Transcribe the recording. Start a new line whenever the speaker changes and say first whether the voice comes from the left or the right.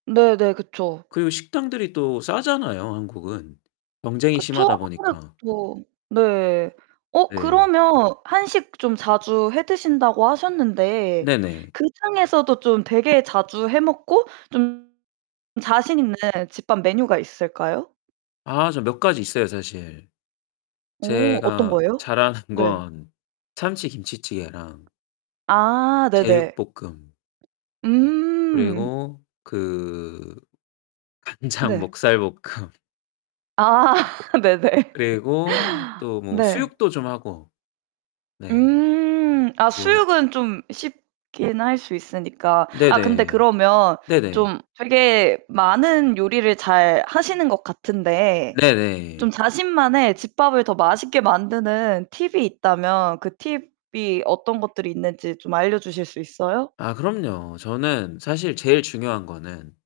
right: 네네 그쵸.
left: 그리고 식당들이 또 싸잖아요 한국은. 경쟁이
right: 그쵸
left: 심하다 보니까.
right: 아무래도. 네. 어
left: 네.
right: 그러면 한식 좀 자주 해 드신다고 하셨는데
left: 네네.
right: 그 중에서도 좀 되게 자주 해 먹고 좀 자신있는 집밥 메뉴가 있을까요?
left: 아 저 몇 가지 있어요 사실.
right: 어 어떤
left: 제가
right: 거예요?
left: 잘하는
right: 네.
left: 건 참치김치찌개랑
right: 아 네네.
left: 제육볶음.
right: 음.
left: 그리고 그 간장
right: 네.
left: 목살볶음.
right: 아 네네.
left: 그리고 또 뭐
right: 네.
left: 수육도 좀 하고. 네.
right: 음 아
left: 뭐
right: 수육은 좀 쉽게는 할 수 있으니까. 아 근데
left: 네네.
right: 그러면
left: 네네.
right: 좀 되게 많은 요리를 잘 하시는 것 같은데
left: 네네.
right: 좀 자신만의 집밥을 더 맛있게 만드는 팁이 있다면 그 팁이 어떤 것들이 있는지 좀 알려주실 수 있어요?
left: 아 그럼요. 저는 사실 제일 중요한 거는